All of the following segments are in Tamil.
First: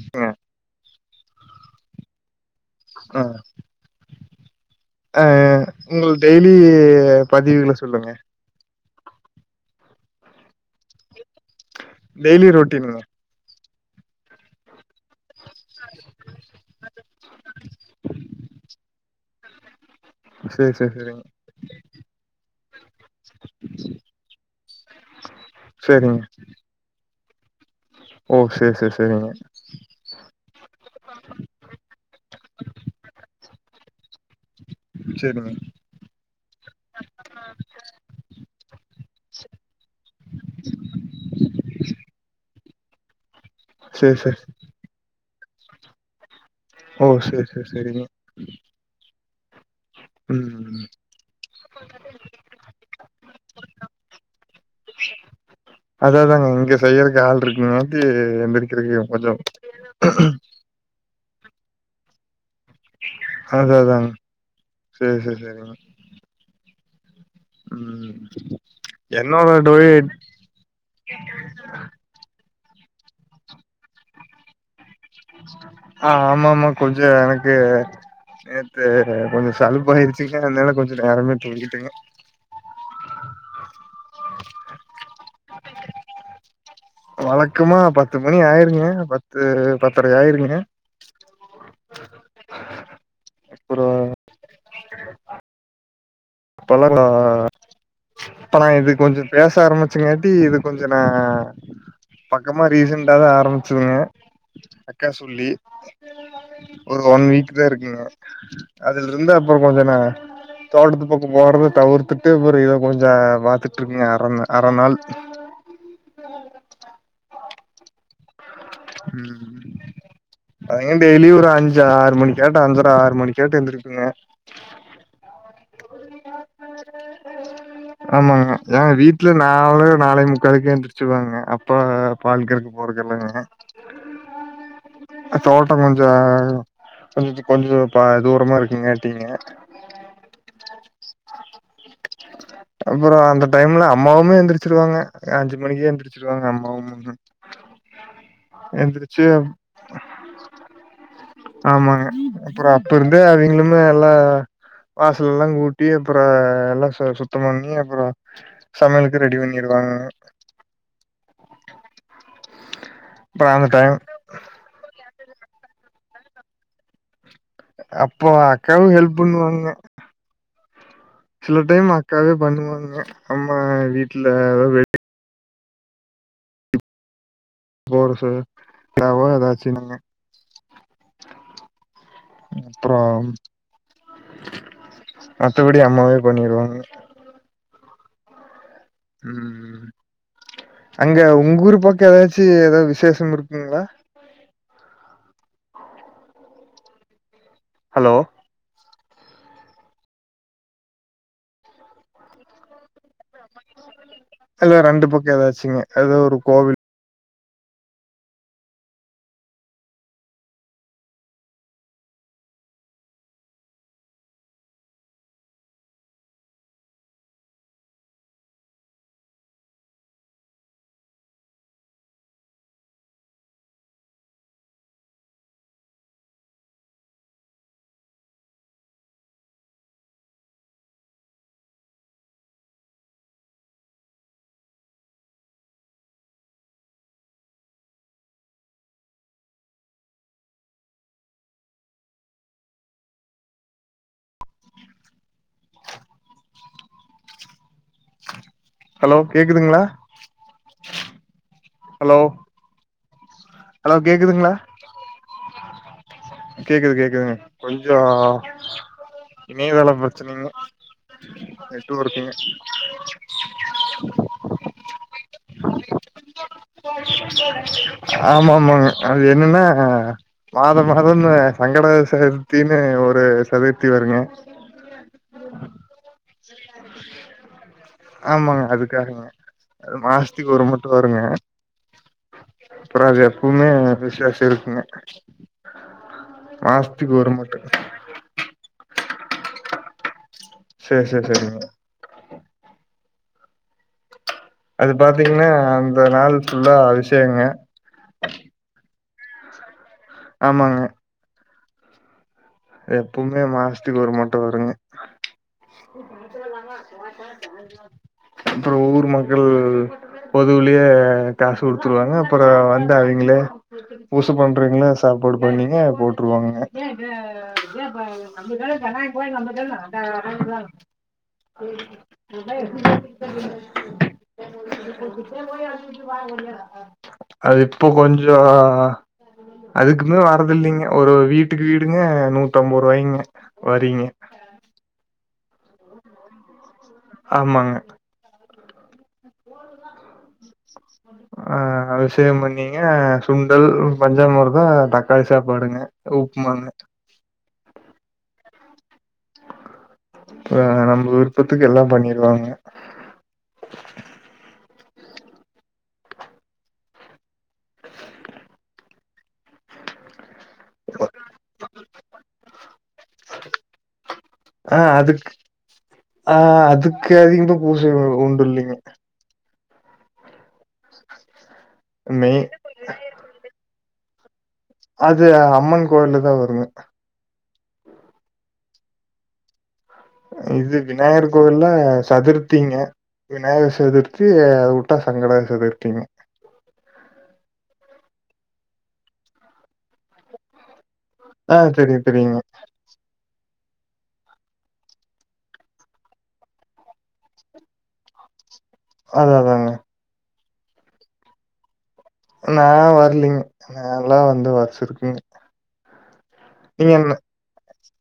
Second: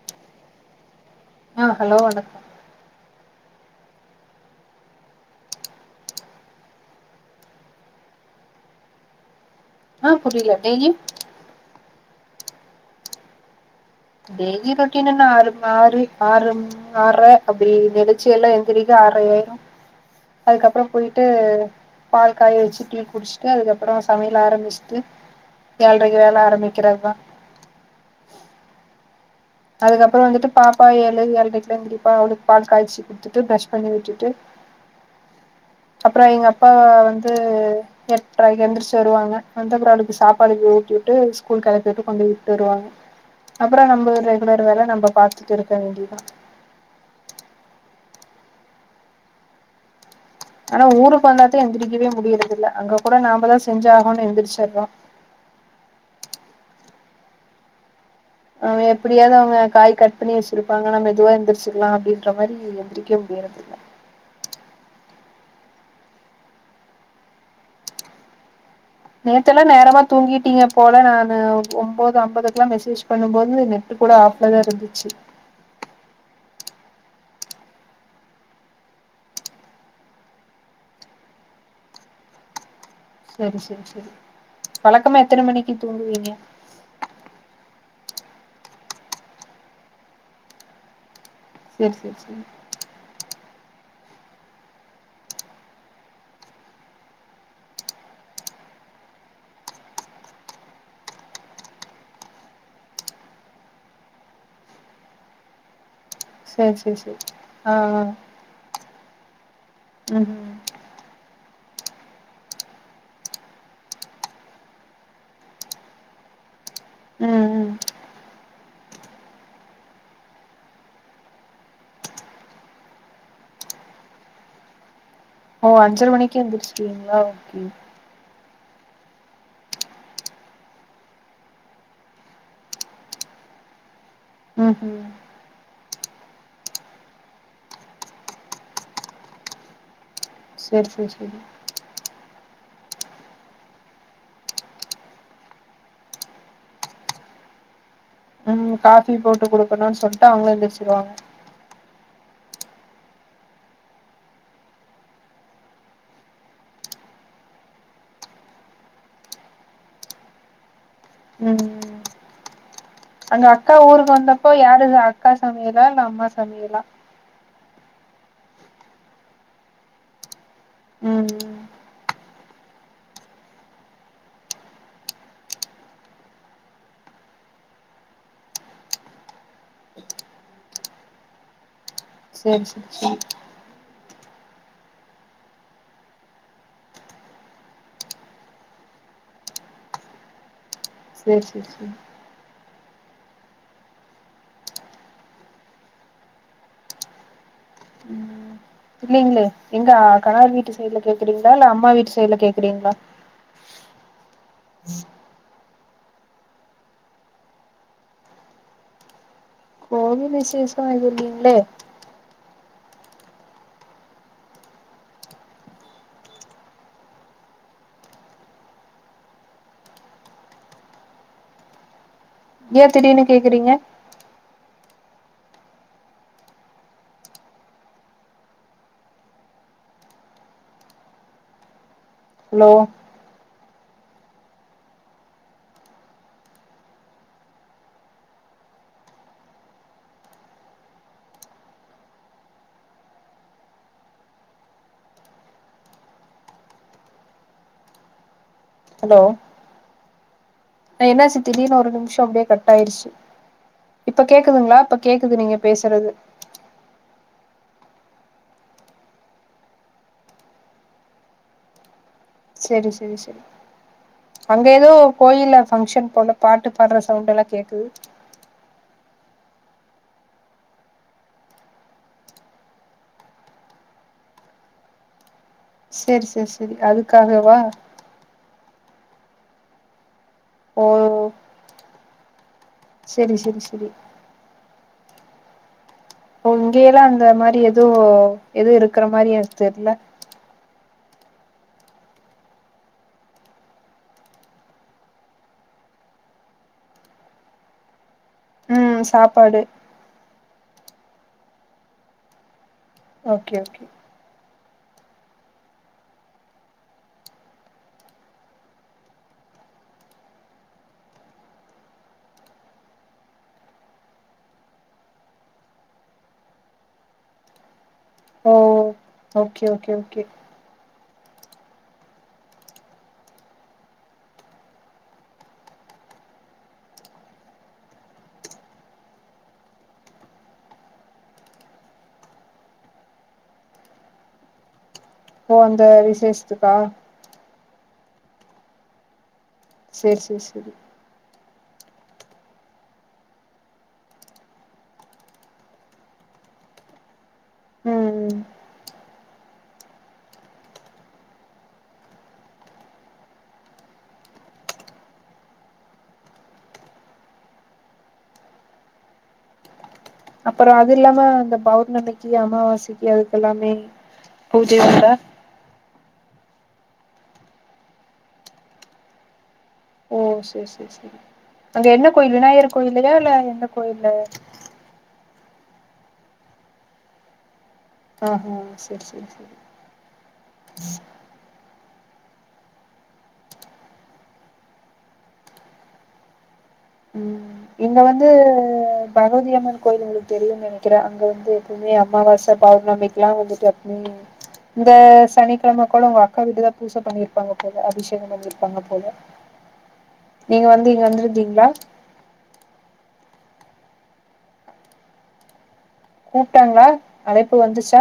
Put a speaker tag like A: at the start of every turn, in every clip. A: ஹலோ
B: ஆ ஹலோ வணக்கோ
A: அ ஆ உங்களது டெய்லி பதிவுகள சொல்லுங்க
B: அ புரில டெய்லி
A: டெய்லி ரொட்டீன்களலா
B: டெய்லி ரொட்டீன் என்ன ஆறும் ஆறு ஆறும் ம் ஆற்ர அப்டியே நெளிச்சு எல்லா எந்திரிக்க ஆற்ரையாய்ரு
A: சேரி
B: அதுக்கப்றோ
A: சேரி சேரிங்க
B: போய்ட்டு பால் காய வச்சு ட்டு குடுஸ்ட்டு அதுக்கப்புறோ சமையல் ஆரமிஸ்ட்டு ஏழ்ரைக்கு
A: சேரிங்க
B: வேல ஆரமிக்கிறதா
A: ஓ சேர் சேர் செரிங்க
B: அதுக்கப்புறோ வந்துட்டு பாப்பா ஏழு ஏழ்ரைக்குதா எந்திரிப்பா அவளுக்கு பால் காய்ச்சி குடுத்துட்டு பிரஷ் பண்ணி விட்டுட்டு
A: சேர்மா
B: அப்றோ எங்க அப்பா வந்து எட்ரக்கி எந்திருச்சு வருவாங்க வந்து அப்புறோ அவளுக்கு சாப்பாடு ஊட்டிவுட்டு ஸ்கூல்க் கெளப்பிட்டு கொண்டுபோய் உட்டு வருவாங்க அப்பறோ நம்ப
A: சேரி சேரி
B: ரெகுலர் வேல நம்ப பாத்துட்டிருக்க வேண்டிதா
A: ஓ சேர் சேர் செரிங்க
B: ஆனா ஊருக் வந்தாத்தா எந்திரிக்கவே முடியறதுல்ல அங்க கூட நாம்பதா செஞ்சாகுன் எந்திச்சிர்றோ
A: அதா அதாங்க இங்க செய்யறக்கு ஆள்ட்ருக்குங்காட்டி எந்திரிக்கிறீங்க கொஞ்சோ
B: இருப்பாங்க நா மெதுவா எந்துர்ச்சுக்குலா அப்டின்ற மாரி இல்ல
A: அது அதாங் செரி செரி செரிங்க ம் என்னோட
B: நேத்தெல்லா நேரமா
A: டொயட்
B: தூங்கிட்டீங்க போல நானு ஒன்போது அம்பதுக்குல்லாம் மெசேஜ் பண்ணும்போது நெட்டு கூட ஆஃப்ல தா இருந்துச்சு
A: ஆ ஆமா ம்மா கொஞ்சோ எனக்கு நேத்து கொஞ்ச சலுப்பாயிருச்சுங்க அதனால கொஞ்ச நேரமே தூங்கிட்டேங்க
B: சரி சரி சரி வழக்கமா எத்தன மணிக்கு தூங்குவீங்க
A: வழக்கமா பத்து மணி ஆயிருங்க பத்து பத்தரை ஆயிருங்க
B: செர் செர் செரி
A: அப்புறோ இப்பல்லா ல்ல இப்ப நா இது கொஞ்சோ பேச ஆரம்பிச்சங்காட்டி இது கொஞ்சோ நா பக்கமா ரீசன்டா தா ஆரம்பிச்சதுங்க அக்கா சொல்லி
B: சரி சரி
A: ஒரு
B: சரி
A: ஒன் வீக் தா
B: ஆ ஆ
A: இருக்குங்க அதுல இருந்து அப்புறோ கொஞ்சோ நா
B: ம் ம்
A: தோட்டத்து க்கு போறத தவிர்த்துட்டு ஒரு இத கொஞ்சோ பாத்துட்ருக்கங்க அறந அர நாள்
B: ம் ம்
A: ம் அதா டெய்லி ஒரு அஞ்சு ஆறு மணிக்காட்ட அஞ்சுற ஆறு மணிக்காட்டு எந்திரிக்குங்க
B: ஓ அஞ்சர மணிக்கே எந்திர்ச்டீங்ளா ஓகே
A: ஆமாங்க ஏன் வீட்ல நாலு நாலே முக்காலுக்கே எந்திர்ச்சுவேங்க அப்பா வ பால்கற்க்க போறக்கெல்லாங்க
B: ம் ஹூம்
A: அ தோட்டோ கொஞ்சோ கொஞ்சி கொஞ்சோ பா தூரமா இருக்கங்காட்டீங்க
B: செர் செர் செரி
A: அப்புறோ அந்த டைம்ல அம்மாவுமே எந்திரிச்சிருவாங்க அஞ்சு மணிக்கே எந்திரிச்சிருவாங்க அம்மாவுமே
B: ம் காஃபி போட்டு குடுக்கனுன்னு சொல்டு அவங்ளு எந்திரிச்சிருவாங்க
A: ஆமாங்க அப்புறோ அப்ப இருந்தே அவிங்ளுமே எல்லா வாசல்லா கூட்டி அப்புறோ எல்லா சுத்தம் பண்ணி அப்புறோ சமைல்க்கு ரெடி பண்ணிடுவாங்கங்க
B: ம் அங்க
A: அப்புறம் அந்த
B: அக்கா
A: டைம்
B: ஊருக்கு வந்தப்போ யாருங்க அக்கா சமையலா இல்ல அம்மா சமையலா
A: அப்போ அக்காவு ஹெல்ப் பண்ணுவாங்க
B: ம்
A: சில டைம் அக்காவே பண்ணுவாங்க அம்மா வீட்ல ஏ வேல செய்யி எதாவோ எதனாச்சுனங்க
B: சேரி சேரி
A: அப்புறோ
B: சேரி
A: மத்தபடி அம்மாவே பண்ணிருவாங்க ம் ம் ம் அங்க
B: சேரி சேரி
A: உங்க ஊரு
B: சேரி
A: பக்கோ எதாச்சு ஏதாவ் விசேஷம் இருக்குங்ளா ஹலோ
B: இல்லேங்ளே எங்க கணவர் வீட்டு சைட்ல கேக்குறீங்ளா இல்ல அம்மா வீட்டு சைட்ல கேக்குறீங்ளா
A: ஹலோ ரெண்டு பக்கோ ஏதாச்சுங்க ஏதோ ஒரு கோவில்
B: எங்குமே விசேஷோ இல்லிங்ளே ஏன் திடீர்ன்னு கேக்குறீங்க ஹலோ
A: ஹலோ கேக்குதுங்ளா
B: ஆ என்னாச்சு திடீன்னு ஒரு நிம்ஷோ அப்டியே கட் ஆய்ருச்சு
A: ஹலோ
B: இப்ப
A: கேக்குதுங்களா
B: கேக்குதுங்ளா இப்ப கேக்குது நீங்க பேசுறது
A: கேக்குது கேக்குதுங்க கொஞ்சோ இணைதள பிரச்சனைங்க நெட்டு ஒர்க்குங்க
B: செரி செரி செரி அங்க ஏதோ கோயில்ல பங்க்ஷன் போல பாட்டு பாட்ற சவுண்ட்டெல்லா கேக்குது
A: ஆமா ஆமாங்க அது என்னன்னா மாதம் மாதோன்னா சங்கடகர சதுர்த்தினு ஒரு சதுர்த்தி வருங்க
B: செரி செரி செரி அதுக்காகவா
A: ஆமாங்க அதுக்காகதாங்க அது மாசத்திக்கு ஒரு
B: ஓ
A: மட்டு வருங்க அப்புறோ அது
B: சேரி சேரி
A: எப்பவுமே
B: சேரி
A: விஷேசோ இருக்குங்க
B: ஒ இங்கே எல்லா
A: மாசத்துக்கு
B: அந்த
A: ஒரு மட்டு
B: மாரி எதோ எதுவு இருக்குற மாரி எனகு தெரில
A: சேரி சேரி சேரிங்க அது பாத்தீங்கன்னா அந்த நாள் ஃபுல்லா அவிஷேகங்க
B: ம் சாப்பாடு
A: ஆமாங்க எப்பவுமே
B: ஓகே ஓகே
A: மாசத்துக்கு ஒரு மட்ட வருங்க அப்புறோ ஊர் மக்கள் பொதுவலயே காசு குடுத்துருவாங்க அப்ற வந்து அவிங்களே ஊசு பண்றீங்களா சாப்பாடு பண்ணீங்க போட்டுருவாங்கங்க நம்ம
B: ஓ
A: க கன்னாய போய நம்ம க
B: ஓகே ஓகே
A: அந்த
B: ஓகே
A: அரதான் அது இப்போ கொஞ்சோ அதுக்குமே வரதில்லைங்க ஒரு வீட்டுக்கு வீடுங்க நூத்தம்பது ரூபாய்ங்க வரிங்க
B: ஓ அந்த விசேஷத்துக்கா
A: ஆமாங்க
B: சேரி சேரி சேரிங்
A: சொல்லு ஆ அபிஷேகம் பண்ணீங்க சுண்டல் பஞ்சாமுர்தோ தக்காளி சாப்பாடுங்க உப்மாங்க
B: ம் ம்
A: அ நம்ம விருப்பத்துக்கு எல்லாம் பண்ணிருவாங்க
B: அப்புற அது இல்லாம அந்த பௌர்ணமிக்கு அமாவாசைக்கு அதுக்கெல்லாமே பூஜை
A: அ
B: உண்டா
A: அதுக் ஆ அதுக்கு அதிக தா பூசை உண்டு இல்லீங்க
B: ஓ சரிெ செரி செரி அங்க என்ன கோயில்
A: மெய்
B: விநாயகர் கோயில்யா இல்ல எந்த கோயில்ல
A: அது அம்மன் கோயில தா வருங்க
B: ஆஹா செரி செரி செரி
A: இது விநாயகர்க்கு கோவில சதுர்த்திங்க விநாயகர் சதுர்த்தி அதை வுட்டா சங்கடகர சதுர்த்திங்க
B: ம் இங்க வந்து பகவதிய அம்மன் கோயில் உங்களுக்கு தெரியுனு நென க்கிற அங்க வந்து
A: ஆ
B: எப்பவுமே
A: தெரியும், தெரியுங்க.
B: அமாவாசை பௌர்ணாமிக்க எல்லா வந்துட்டு எப்பவு இந்த சனிக்கிழமை கூட உங்க அக்கா வீட்டுதா பூசை பண்ணியிருப்பாங்க போல அபிஷேகம் பண்ணியிருப்பாங்க போல
A: அததாங்க
B: நீங்க வந்து இங்க வந்துருந்தீங்களா
A: நா வர்லீங்க நல்லா வந்து வருஷருக்குங்
B: கூப்டாங்ளா அழைப்பு வந்துச்சா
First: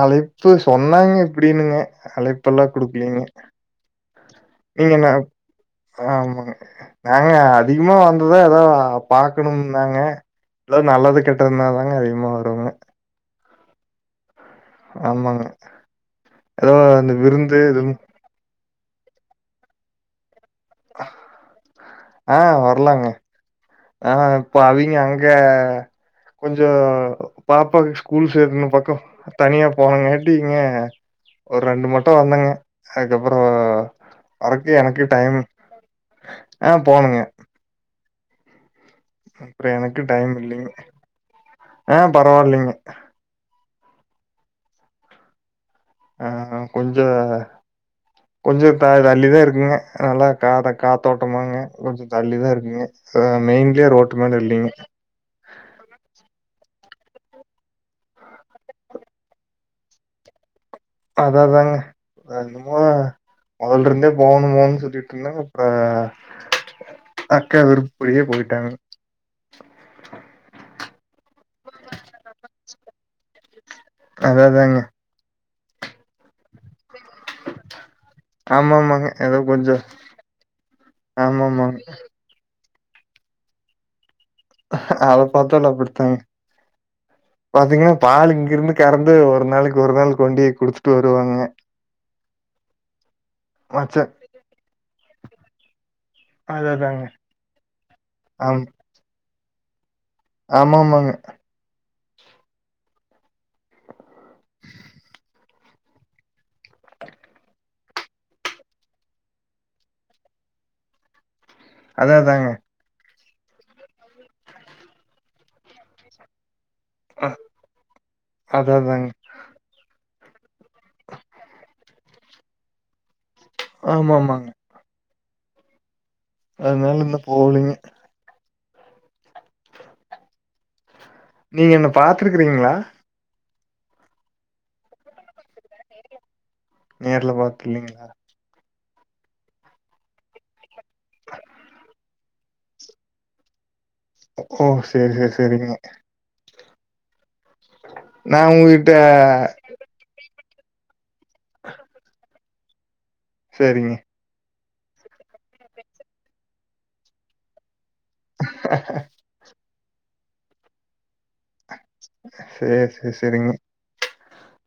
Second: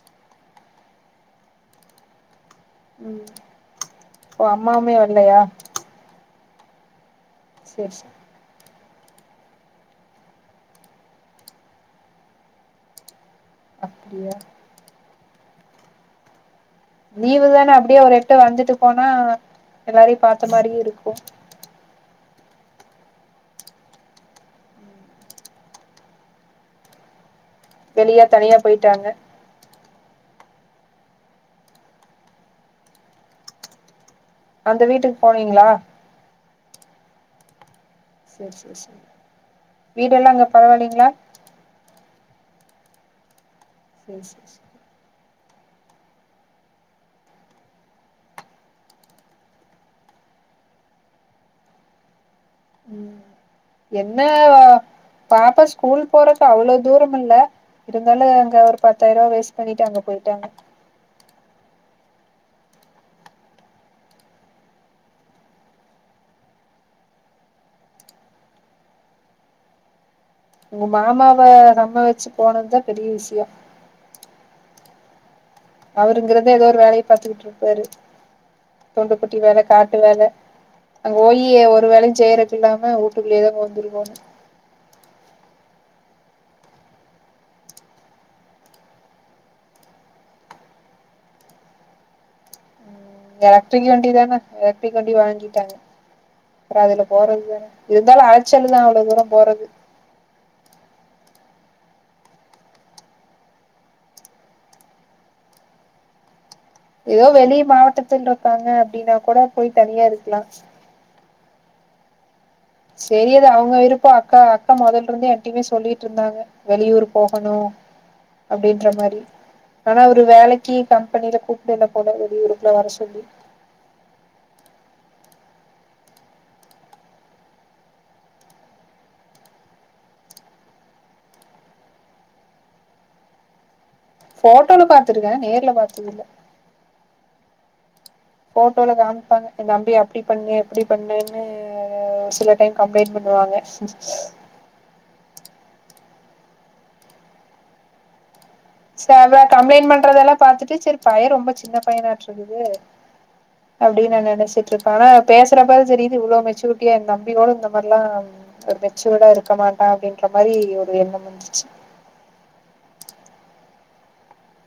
A: அழைப்பு சொன்னாங்க இப்புடினுங்க அழைப்பு எல்லா
B: ம்
A: குடுக்லீங்க
B: ஓ அம்மாவுமே
A: நீங்கனா
B: வரலையா
A: ஆமாங்க நாங்க
B: சேரி
A: அதிகமா
B: சேரி
A: வந் து ஏதா பாக்கணும் தாங்க ஏதா நல்லது கெட்டதுன்னா தாங்க அதிகமா வருவங்க
B: அப்படியா
A: ஆமாங்க ஏதோ அந்த
B: லீவு
A: விருந்து
B: தானே
A: இதுவும்
B: அப்படியே ஒரு எட்டு வந்துட்டு போனா எல்லாரையும் பாத்த மாரியு
A: ஆ வர்லாங்க ஆனா இப்போ அவிங்க அங்க கொஞ்சோ பாப்பாக்கு
B: வெளிய
A: ஸ்கூல்
B: தனியா
A: சேக்கனு பக்கோ
B: போயிட்டாங்க
A: தனியா போனங்காட்டிங்க ஒரு ரெண்டு மட்டோ வந்தங்க அதுக்கப்றோ வறக்கு
B: அந்த
A: எனக்கு
B: வீட்டுக்கு
A: டைம்
B: போனீங்களா
A: ஆ போனங்க
B: சேரி சேரி சேரி
A: அப்றோ எனக்கு டைம்
B: வீடெல்லா அங்க
A: இல்லைங்க
B: பரவாயில்லைங்களா
A: ஆ பரவால்லைங்க
B: சேர் சே சே
A: ஆ கொஞ்ச கொஞ்சோ தா தள்ளி தா இருக்குங்க நல்லா காத் காத்தோட்டமாங்க கொஞ்சோ தள்ளி தா இருக் க
B: ம்
A: இப்பதா மெயின்லியே ரோட்டு
B: என்ன
A: மேல இல்லைங்க
B: பாப்பா ஸ்கூல் போறக்கு அவ்ளோ தூரம் இல்ல இருந்தாலு அங்க ஒரு பத்தாயிர் ரூபா வேஸ்ட் பண்ணிட்டு அங்க போயிட்டாங்க
A: அதா அதாங்க அது என்மா மொதல்ல இருந்தே போகணு போனுன் சுத்திட்டு இருந்தா அப்ப அக்கா விருப் படியே போயிட்டாங்க
B: உங்க மாமாவ சம்மதிச்சி போனதுதா பெரிய விஷியோ
A: அதா அதாங்க
B: அவரு இங்க இருந்த ஏதோ ஒரு வேலைய பாத்துக்கிட்டு இருப்பாரு
A: ஆமாமாங்க.
B: தூண்டு குட்டி
A: ஏதோ
B: வேல
A: கொஞ்சம்
B: காட்டு வேல அங்க போயி
A: ஆமாமாங்க.
B: ஒரு வேலையு செய்றக்கு இல்லாம ஊட்டுக்குள்ளேயதா வந்துருகோனு
A: அத பாத்தாலு அப்புடித்தாங்க பாத்தீங்கன்னா பால் இங்கிருந்து கறந்து ஒரு நாளைக்கு ஒரு நாள் கொண்டு போய் குடுத்துட்டு வருவாங்கங்க
B: எலக்டரிக் வண்டி
A: மச்சான்
B: தானே எலக்டரிக் வண்டி வாங்கிட்டாங்க
A: அத
B: அப்றோ
A: தாங்க.
B: அதுல போறது தானே இருந்தாலு அளச்சலு தா அவ்ளோ தூரோ போறது
A: ஆமா ஆமாங்க
B: ஏதோ வெளிய மாவட்டத்தில் இருக்காங்க அப்படின்னா கூட போய் தனியா இருக்லா
A: அதா அதாங்க
B: சேரி அது அவுங்க விருப்போ அக்கா அக்கா மொதல்ல இருந்தே என்டையுமே சொல்லிட்டு இருந்தாங்க வெளியூர் போகணு
A: அத
B: அப்டின்ற
A: தாங்க.
B: மாரி ஆனா அவரு வேலைக்கு கம்பெனில கூப்புட்ல போல என்ன போன வெளி ஊருக்லா வர சொல்லி
A: ஆமா ஆமாங்க அதனால இந்த போலீங்க நீங்க என்ன பாத்துருக்றீங்ளா
B: ஃபோட்டோல பாத்துருக்கே நேர்ல பாத்ததில்ல
A: நேர்ல பாக்ளிங்லா
B: போட்டோல காமிப்பாங்க எந்தம்பிய அப்டி பண்ண எப்டி பண்ணேன்னு ஒரு சிலர் டைம் கம்பளைண்ட் பண்ணுவாங்க
A: ஓ சேரி சேரி சேரிங்க நா உங்ககிட்
B: சேவே கம்ப்ளைண்ட் பண்றதெல்லா பாத்துட்டு செரிப் பைய ரொம்ப சின்ன பயனாட்ருகுது
A: சரிங்க.
B: அப்டின் நா நெனச்சிட் ட்ருக்கு ஆனா பேசறப்பதா தெரியிது இவ்ளோ மெச்சூரிட்டியா எந்தம்பி கூட இந்த மார்லா ஒரு மெச்சூர்டா இருக்க மாட்டா அப்டின்ற மாரி ஒரு எண்ணம் வந்துச்சு
A: சேர் சேர் செரிங்க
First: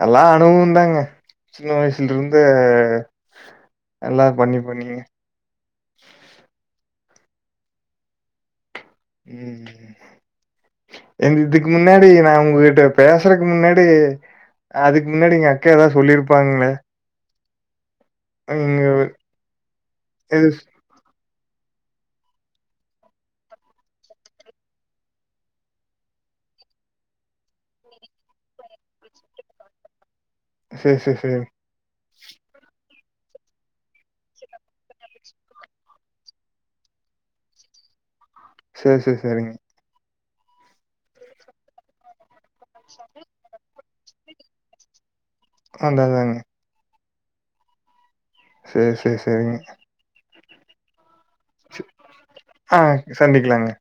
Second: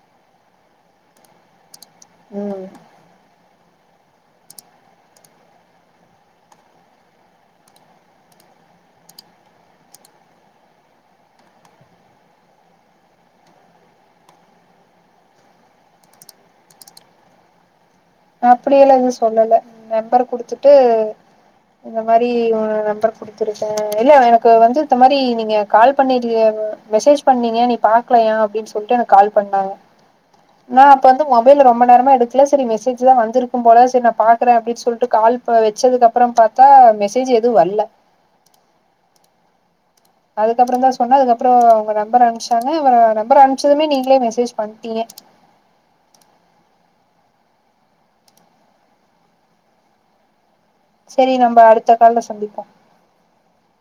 A: எல்லா அனுபுவுந்தாங்க சின்ன வயசுலருந்து
B: ம்
A: எல்லார் பண்ணி பண்ணி ம் ம் எந் இதுக்கு முன்னாடி நா உங்ககிட்ட பேசறக்கு முன்னாடி அதுக்கு முன்னாடி எங்க அக்கா எதா சொல்லிருப்பாங்ளே
B: அப்டியெல்லா எது சொல்லல நம்பர்
A: இது
B: குடுத்துட்டு இந்த மாரி உ நம்பரக்கு வுத்துருக்கே இல்ல எனக்கு வந்து இந்த மாதிரி நீங்க கால்ப் பண்ணி இல்யேவே மெசேஜ் பண்ணீங்க நீ பா க்லையா அப்டின் சொல்ட்டு எனக்கு கால் பண்ணாங்க
A: [inaudible]
B: நா
A: சேரி
B: அப்ப
A: சேரி
B: வந்து
A: சேரி
B: மொபைல ரொம்ப நேரமா எடுக்ல செரி மெசேஜ் ஜ்லா வந்திருக்கும் போல செரி நா பாக்றே அப்டின் சொல்ட்டு கால்ப் அ வச்சதுக்கு அப்றம் பாத்தா மெசேஜ் எதுவு வல்ல
A: சே சே சேரிங்க
B: அதுக்கப்றந்தா சொன்னே அதுக்கப்றோ அவுங்க நம்பர அம்ப்ச்சாங்க அவ நம்பர் அம்ப்ச்சதுமே நீங்ளே மெசேஜ் பண்ட்டீங்க
A: அதா அதாங்க சே சே சேரிங்க
B: செரி நம்ப அடுத்த கால்ல சந்திப்போ
A: சந்திக்லாங்க